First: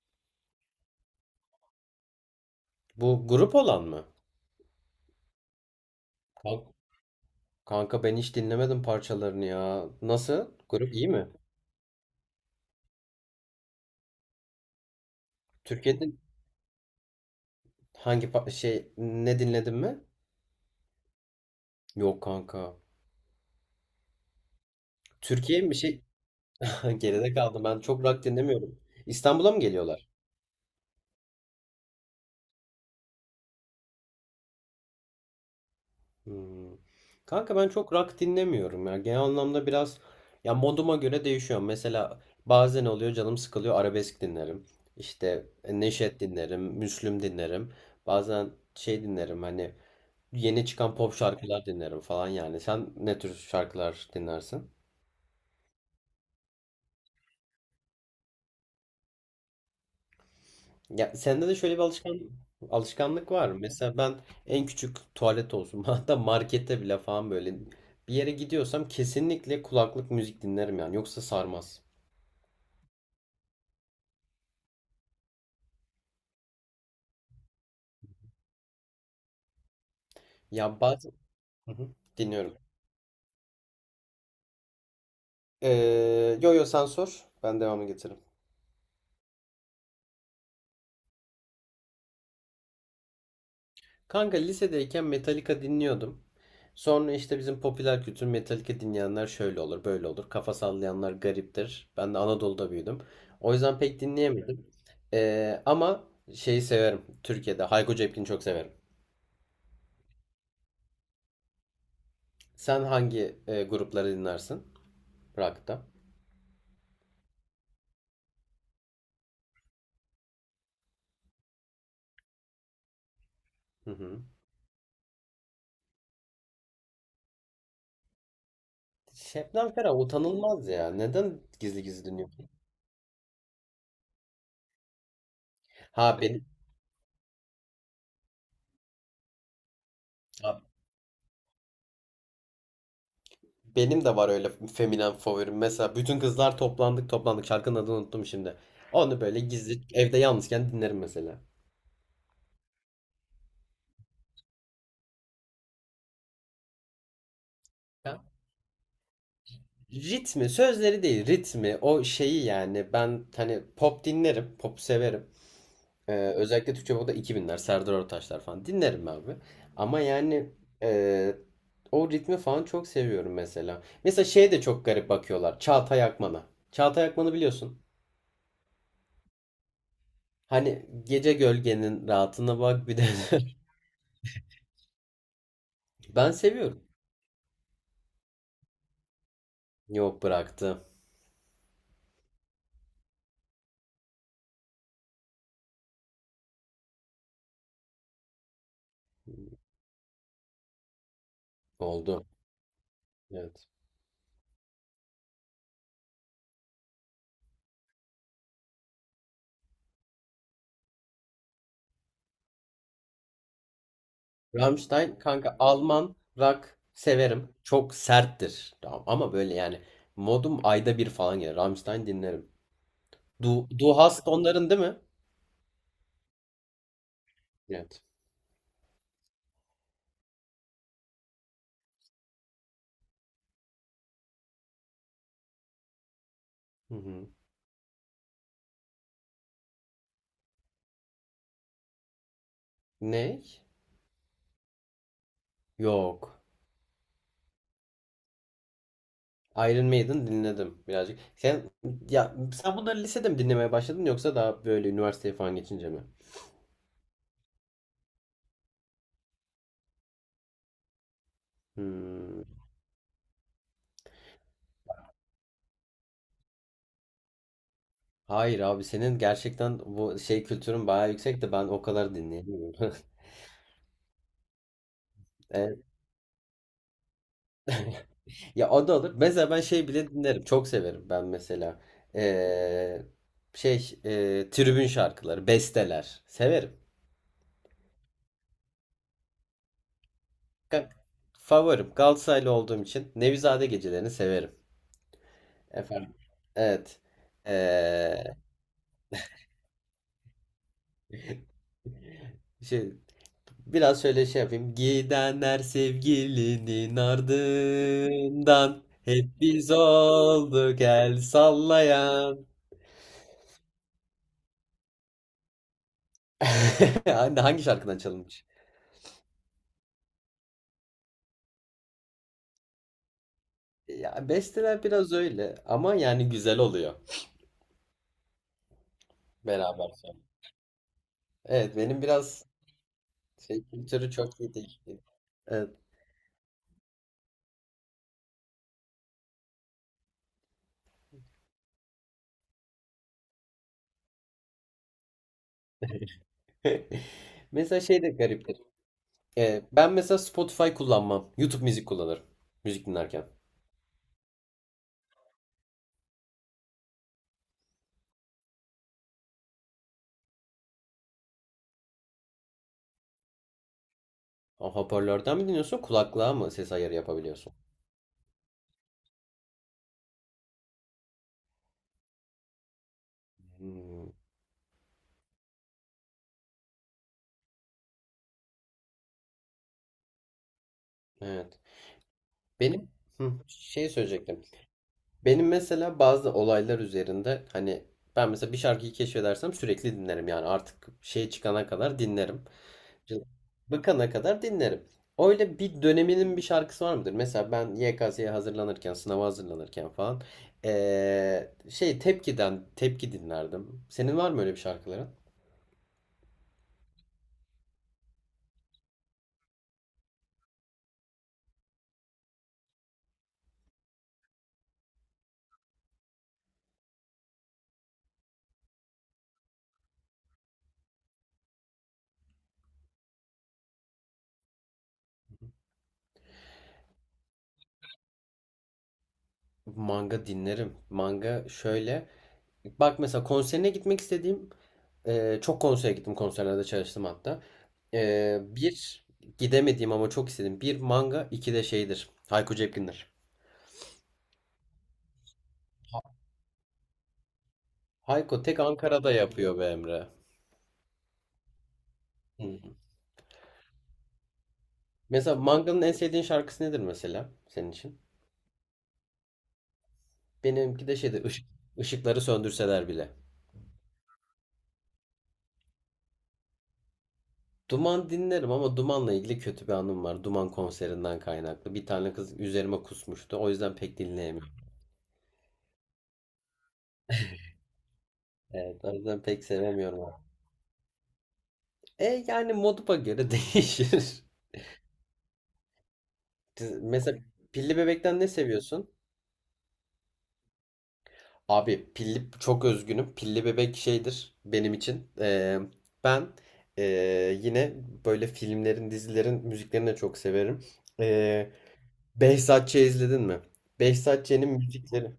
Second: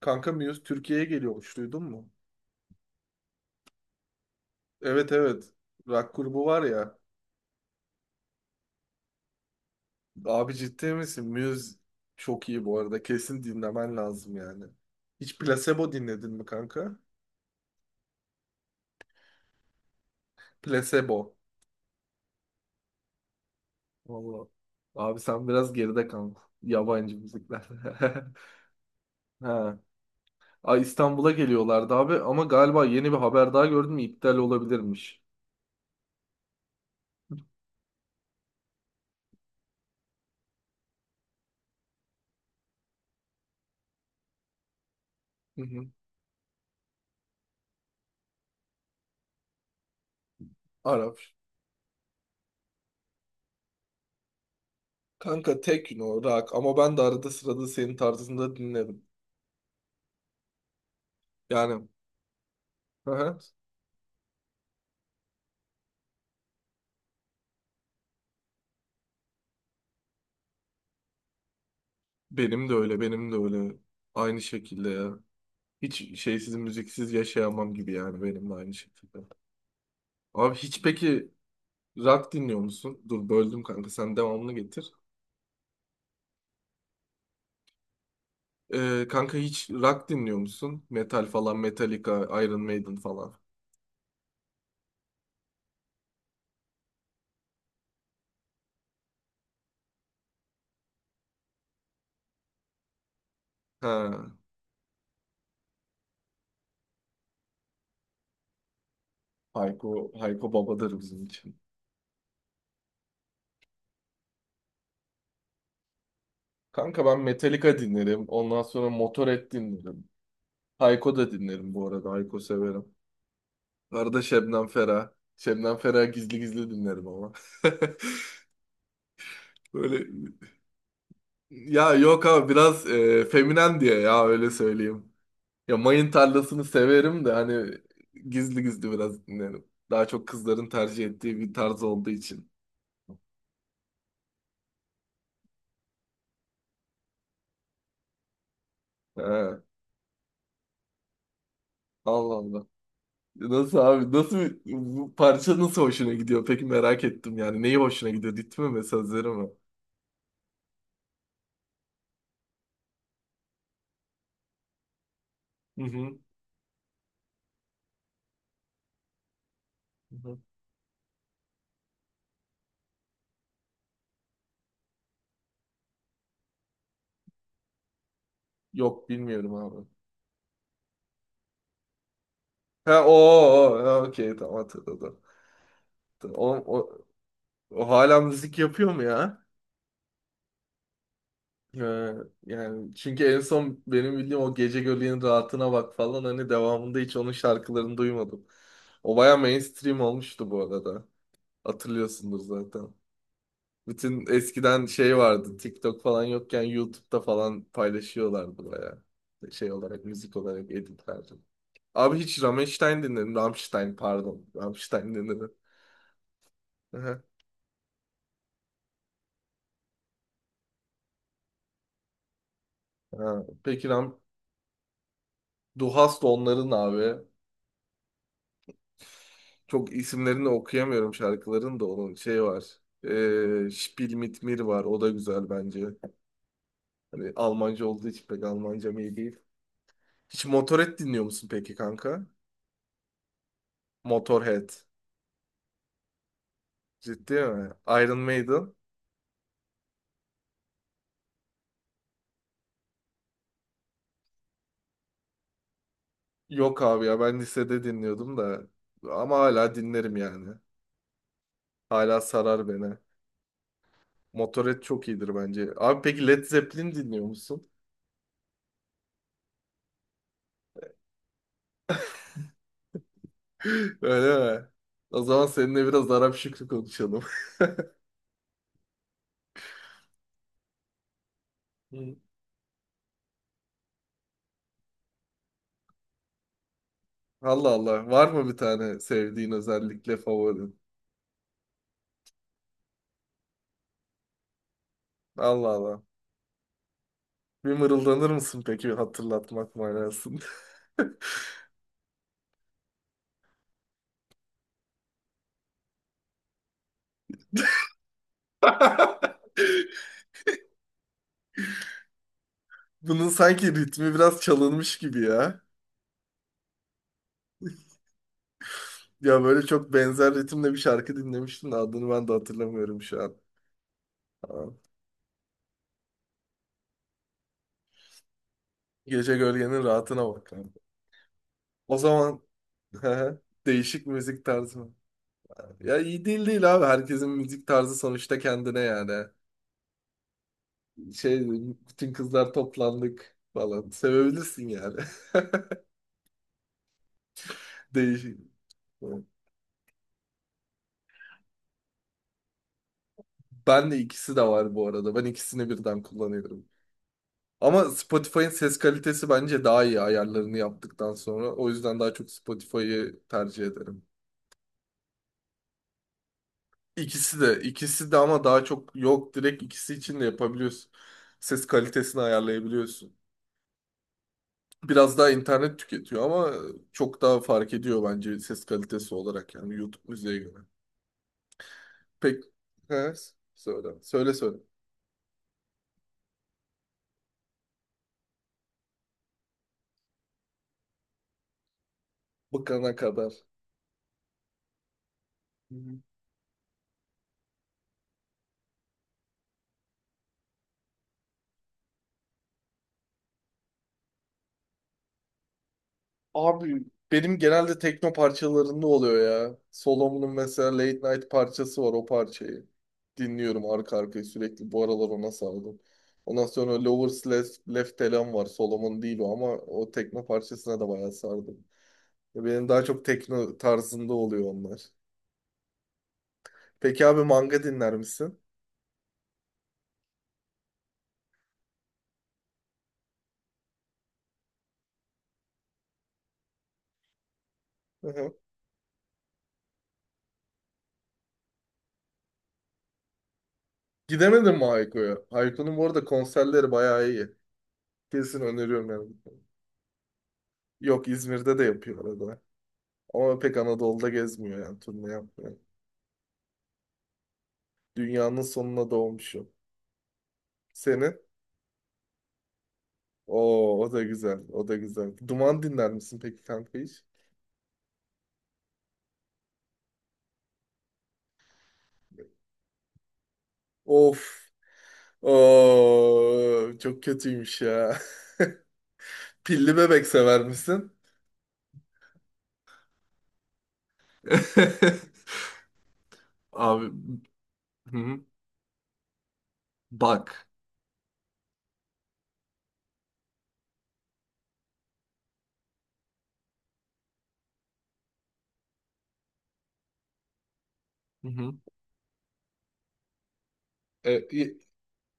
Kanka Muse Türkiye'ye geliyormuş duydun mu? Bu grup olan mı? Evet, evet. Rock grubu var Kank- ya. Kanka ben hiç dinlemedim parçalarını ya. Nasıl? Abi Grup ciddi iyi misin? mi? Muse çok iyi bu arada. Kesin dinlemen lazım yani. Hiç Placebo Türkiye'de dinledin mi kanka? hangi pa- şey ne dinledin mi? Placebo. Yok kanka. Vallahi. Abi sen Türkiye biraz mi şey? geride kaldın. Yabancı Geride kaldım. müzikler. Ben çok rock dinlemiyorum. İstanbul'a mı Ha. geliyorlar? Ay, İstanbul'a geliyorlardı abi ama galiba yeni bir haber daha gördüm, iptal olabilirmiş. Hmm. Kanka ben çok rock dinlemiyorum ya. Genel anlamda biraz ya moduma göre değişiyor. Mesela bazen oluyor canım sıkılıyor arabesk dinlerim. İşte Hı hı. Neşet dinlerim, Müslüm dinlerim. Bazen şey dinlerim hani yeni çıkan pop Arap. şarkılar dinlerim falan yani. Sen ne tür şarkılar dinlersin? Kanka tek o rock ama ben de arada sırada senin tarzında dinlerim. Ya sende de şöyle bir Yani. Hı alışkanlık hı. var mı? Mesela ben en küçük tuvalet olsun, hatta markette bile falan, böyle bir yere gidiyorsam kesinlikle kulaklık müzik dinlerim yani. Yoksa sarmaz. Benim de öyle, benim de öyle. Aynı şekilde ya. Hiç şeysiz, müziksiz yaşayamam gibi yani, benim de aynı şekilde. Abi Ya hiç bazen, peki hı hı, rock dinliyor dinliyorum. musun? Dur, böldüm kanka, sen devamını getir. Yo yo, sen sor. Ben devamını getiririm. Kanka hiç rock dinliyor musun? Metal falan, Metallica, Iron Maiden falan. Kanka lisedeyken Metallica dinliyordum. Sonra işte bizim popüler kültür, Metallica dinleyenler şöyle olur, böyle olur. Kafa sallayanlar gariptir. Ben de Anadolu'da büyüdüm. O yüzden pek Ha, dinleyemedim. Ama şeyi severim. Türkiye'de Hayko Cepkin'i çok severim. Hayko, Hayko babadır bizim için. Sen hangi grupları dinlersin? Rock'ta. Kanka ben Metallica dinlerim. Ondan sonra Motorhead dinlerim. Hayko da dinlerim bu arada. Hayko severim. Hı Bu arada hı. Şebnem Ferah. Şebnem Ferah gizli gizli dinlerim ama. Şebnem Ferah Böyle utanılmaz ya. Neden gizli ya, gizli yok abi, dinliyorsun? biraz feminen diye, ya öyle söyleyeyim. Ya, mayın Ha benim, tarlasını severim de hani gizli gizli biraz dinlerim. Daha çok kızların tercih ettiği bir tarz olduğu için. Benim de var öyle feminen favorim. Mesela bütün kızlar toplandık toplandık. Şarkının adını unuttum şimdi. Onu He, böyle gizli evde yalnızken dinlerim mesela. Allah Allah. Nasıl abi? Nasıl, bu parça nasıl hoşuna gidiyor? Peki, merak ettim yani. Neyi hoşuna Ya, gidiyor? Ritmi mi, sözleri mi? ritmi, sözleri değil, ritmi, o şeyi yani. Ben hani pop dinlerim, pop severim. Hı hı. Özellikle Türkçe pop'ta iki binler Serdar Ortaçlar falan dinlerim abi. Ama Hı hı. yani e, o ritmi falan çok seviyorum mesela. Mesela şeye de çok garip bakıyorlar. Çağatay Akman'a. Çağatay Akman'ı biliyorsun. Yok bilmiyorum abi. Hani gece gölgenin rahatına bak Ha bir de. o o o, ha, okey tamam, hatırladım. Ben O, seviyorum. o, o hala müzik yapıyor mu ya? Yok bıraktı. Ee, Yani çünkü en son benim bildiğim o Gece Göleğin Rahatına Bak falan, hani devamında hiç onun şarkılarını duymadım. O baya mainstream olmuştu bu arada. Oldu. Hatırlıyorsundur zaten. Evet. Bütün eskiden şey vardı, TikTok falan yokken YouTube'da falan paylaşıyorlardı baya. Şey olarak, müzik olarak editlerdi. Abi hiç Rammstein dinledim. Rammstein, pardon. Rammstein Rammstein dinledim. kanka, Alman rock Aha. severim. Çok serttir. Tamam. Ama böyle yani modum ayda bir falan gelir. Rammstein dinlerim. Ha, Du, peki Du Ram, Hast onların değil mi? Du Hast onların abi. Evet. Çok isimlerini okuyamıyorum şarkıların da, onun şey var. Spiel mit mir var. O da güzel bence. Hı hı. Hani Almanca olduğu için, pek Almancam iyi değil. Hiç Motorhead dinliyor musun peki kanka? Ne? Motorhead. Yok. Ciddi mi? Iron Maiden. Iron Maiden dinledim birazcık. Ya Sen bunları lisede mi dinlemeye başladın yoksa daha böyle üniversiteye falan geçince mi? Yok abi ya, ben lisede dinliyordum da. Ama hala dinlerim yani. Hala Hmm. sarar beni. Motorhead çok iyidir bence. Abi peki Led Zeppelin dinliyor musun? Hayır abi, senin gerçekten bu şey kültürün bayağı yüksek de ben o kadar dinleyemiyorum. Öyle mi? O zaman seninle biraz Arap Şükrü konuşalım. Ya o da olur. Mesela ben şey bile dinlerim. Çok severim ben mesela. Ee, Tribün şarkıları, besteler. Severim. Allah Allah. Var mı bir tane sevdiğin, özellikle favorin? Ka- Favorim. Galatasaraylı olduğum için Nevizade gecelerini severim. Allah Allah. Efendim. Evet. Bir Ee, mırıldanır mısın peki, hatırlatmak manasında? şey, Biraz şöyle şey yapayım. Gidenler sevgilinin ardından, hep biz olduk el sallayan. Bunun sanki ritmi biraz çalınmış gibi ya. Hangi şarkıdan çalınmış? Ya böyle çok benzer ritimle bir şarkı dinlemiştim de adını ben de hatırlamıyorum şu an. Ya Aa, besteler biraz öyle ama yani güzel oluyor Gece gölgenin beraber. Rahatına bak lan. Evet, O benim zaman biraz şey değişik kültürü çok müzik iyi değil. tarzı mı? Evet. Ya iyi değil değil abi. Herkesin müzik tarzı sonuçta kendine yani. Şey, bütün kızlar toplandık falan. Sevebilirsin yani. Mesela şey de Değişik. gariptir. Ben mesela Spotify kullanmam. YouTube müzik kullanırım. Müzik dinlerken. Ben de ikisi de var bu arada. Ben ikisini birden kullanıyorum. Ama Spotify'ın ses kalitesi bence daha iyi ayarlarını yaptıktan sonra. O yüzden daha çok Spotify'ı tercih ederim. O, hoparlörden mi dinliyorsun? Kulaklığa mı ses ayarı İkisi yapabiliyorsun? de, ikisi de, ama daha çok yok, direkt ikisi için de yapabiliyorsun. Ses kalitesini ayarlayabiliyorsun. Hmm, Biraz daha internet tüketiyor ama çok daha fark ediyor bence ses kalitesi olarak, yani YouTube müziğe göre. evet. Pek Benim he, hı, söyle. şey Söyle, söyleyecektim. söyle. Benim mesela bazı olaylar üzerinde hani, ben mesela bir şarkıyı keşfedersem sürekli dinlerim yani artık şey çıkana kadar dinlerim. Bıkana kadar. Bıkana kadar dinlerim. Öyle Hı bir hı. döneminin bir şarkısı var mıdır? Mesela ben YKS'ye hazırlanırken, sınava hazırlanırken falan, şey Tepki'den Tepki dinlerdim. Senin var mı öyle bir şarkıların? Abi, benim genelde tekno parçalarında oluyor ya. Solomon'un mesela Late Night parçası var, o parçayı. Dinliyorum arka arkaya sürekli. Bu aralar ona sardım. Ondan sonra Lovers Left, Left Elan var. Solomon değil o ama o tekno parçasına da bayağı sardım. Ya benim daha çok tekno tarzında oluyor onlar. Peki abi, manga dinler misin? Manga dinlerim. Manga şöyle. Bak mesela konserine gitmek istediğim, çok konsere gittim. Konserlerde çalıştım hatta. Hı hı. Bir gidemediğim ama çok istedim. Bir manga, iki de şeydir. Hayko Cepkin'dir. Gidemedin mi Hayko'ya? Hayko'nun bu arada konserleri bayağı iyi. Kesin Hayko tek öneriyorum yani. Ankara'da yapıyor be Emre. Yok, İzmir'de de yapıyor arada. Hı. Ama pek Anadolu'da gezmiyor, yani turne Mesela yapmıyor. Manga'nın en sevdiğin şarkısı nedir mesela senin için? Dünyanın sonuna doğmuş, yok. Benimki de Senin? şeydir, ışık, ışıkları söndürseler bile. Oo, o da güzel. O da güzel. Duman dinler misin peki kanka hiç? Duman dinlerim ama Duman'la ilgili kötü bir anım var. Duman konserinden kaynaklı. Bir tane kız üzerime kusmuştu. O yüzden pek Of. dinleyemiyorum. Oo, çok kötüymüş ya. Evet, o yüzden pek Pilli sevemiyorum bebek onu. sever misin? E yani moduma göre değişir. Abi, Mesela Pilli hı hı. Bebek'ten ne seviyorsun? Bak. Abi pilli çok özgünüm. Pilli bebek şeydir benim için. Ben Yine böyle filmlerin, dizilerin müziklerini de çok severim. Hı Ee, hı. Behzat Ç. izledin mi? E, Behzat Ç'nin müzikleri.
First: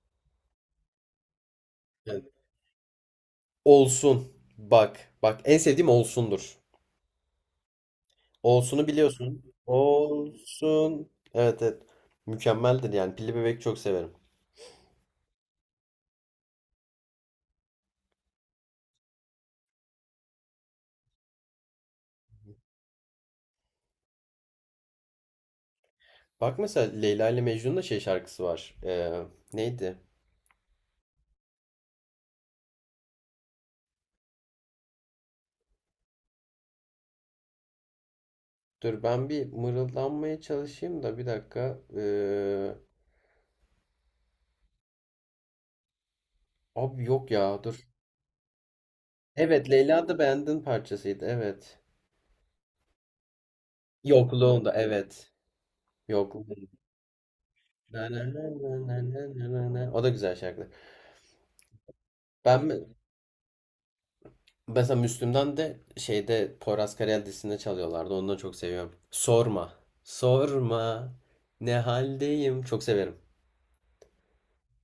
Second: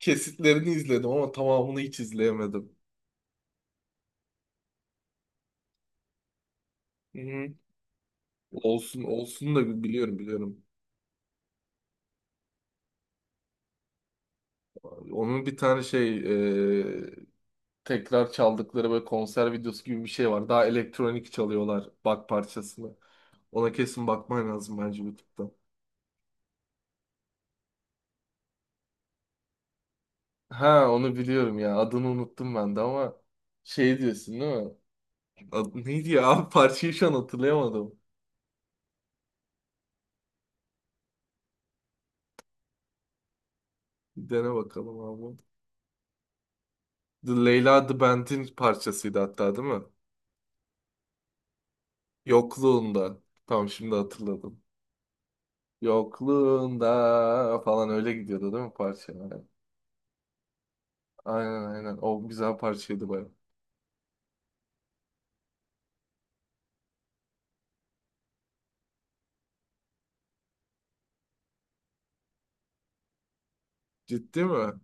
kesitlerini izledim ama tamamını hiç Evet. izleyemedim. Olsun. Bak. Bak, en sevdiğim Olsun'dur. Hı hı. Olsun'u Olsun, biliyorsun. olsun da biliyorum, biliyorum. Olsun. Evet, evet. Mükemmeldir yani. Pilli bebek çok severim. Onun bir tane şey, e, tekrar çaldıkları böyle konser videosu gibi bir şey var. Daha elektronik çalıyorlar bak parçasını. Ona kesin bakman lazım bence YouTube'da. Bak mesela Leyla ile Mecnun'da şey şarkısı var. Neydi? Ha, onu biliyorum ya. Adını unuttum ben de ama şey diyorsun değil mi? Adı neydi ya? Abi, parçayı şu an hatırlayamadım. Dur ben bir mırıldanmaya çalışayım da bir dakika. Bir dene bakalım abi. Abi yok The ya dur. Leyla The Band'in parçasıydı hatta değil Evet, mi? Leyla da Band'ın parçasıydı, evet. Yokluğunda. Tamam, şimdi hatırladım. Yokluğunda, evet. Yokluğunda. Yokluğunda falan Na, öyle na, na, gidiyordu değil na, mi na, parça? na, na, na. O da güzel şarkı. Aynen, aynen. O güzel Ben mi- parçaydı baya. Mesela Müslüm'den de şeyde Poyraz Karayel dizisinde çalıyorlardı. Onu da çok seviyorum. Sorma. Sorma. Ne haldeyim? Çok severim. Ciddi mi?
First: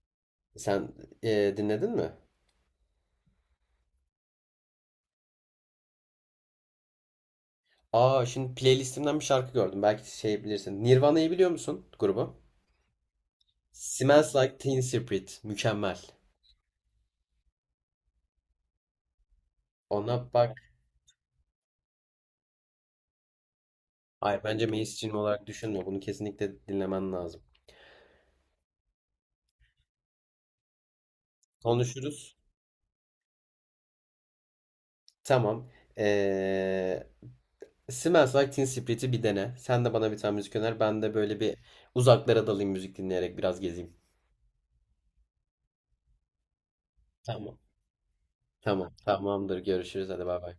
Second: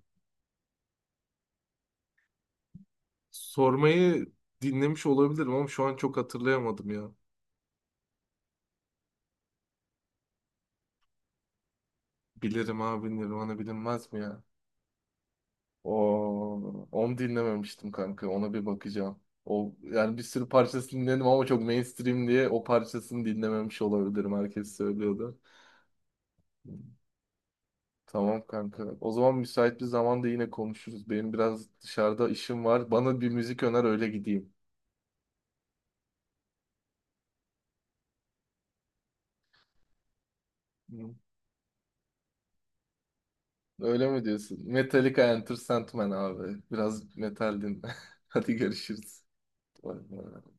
Sen dinledin mi? Sormayı dinlemiş olabilirim ama şu an çok hatırlayamadım ya. Aa, şimdi playlistimden bir şarkı gördüm. Belki şey bilirsin. Nirvana'yı biliyor musun, grubu? Bilirim abi, Nirvana bilinmez mi Smells ya? Like Teen Spirit. Mükemmel. O, onu dinlememiştim kanka. Ona bir bakacağım. O yani bir Ona sürü bak. parçasını dinledim ama çok mainstream diye o parçasını dinlememiş olabilirim. Ay bence Herkes mainstream söylüyordu. olarak düşünme. Bunu kesinlikle dinlemen lazım. Tamam kanka. O zaman müsait bir zamanda yine konuşuruz. Benim biraz dışarıda Konuşuruz. işim var. Bana bir müzik öner, öyle gideyim. Tamam. Ee, Smells Like Teen Spirit'i bir dene. Sen de bana bir tane müzik öner. Ben Hı. de böyle bir uzaklara dalayım, müzik dinleyerek biraz gezeyim. Öyle mi diyorsun? Metallica Enter Sandman abi. Biraz Tamam. metal dinle. Hadi Tamam. görüşürüz. Tamamdır. Bay Görüşürüz. Hadi bay bay. bay.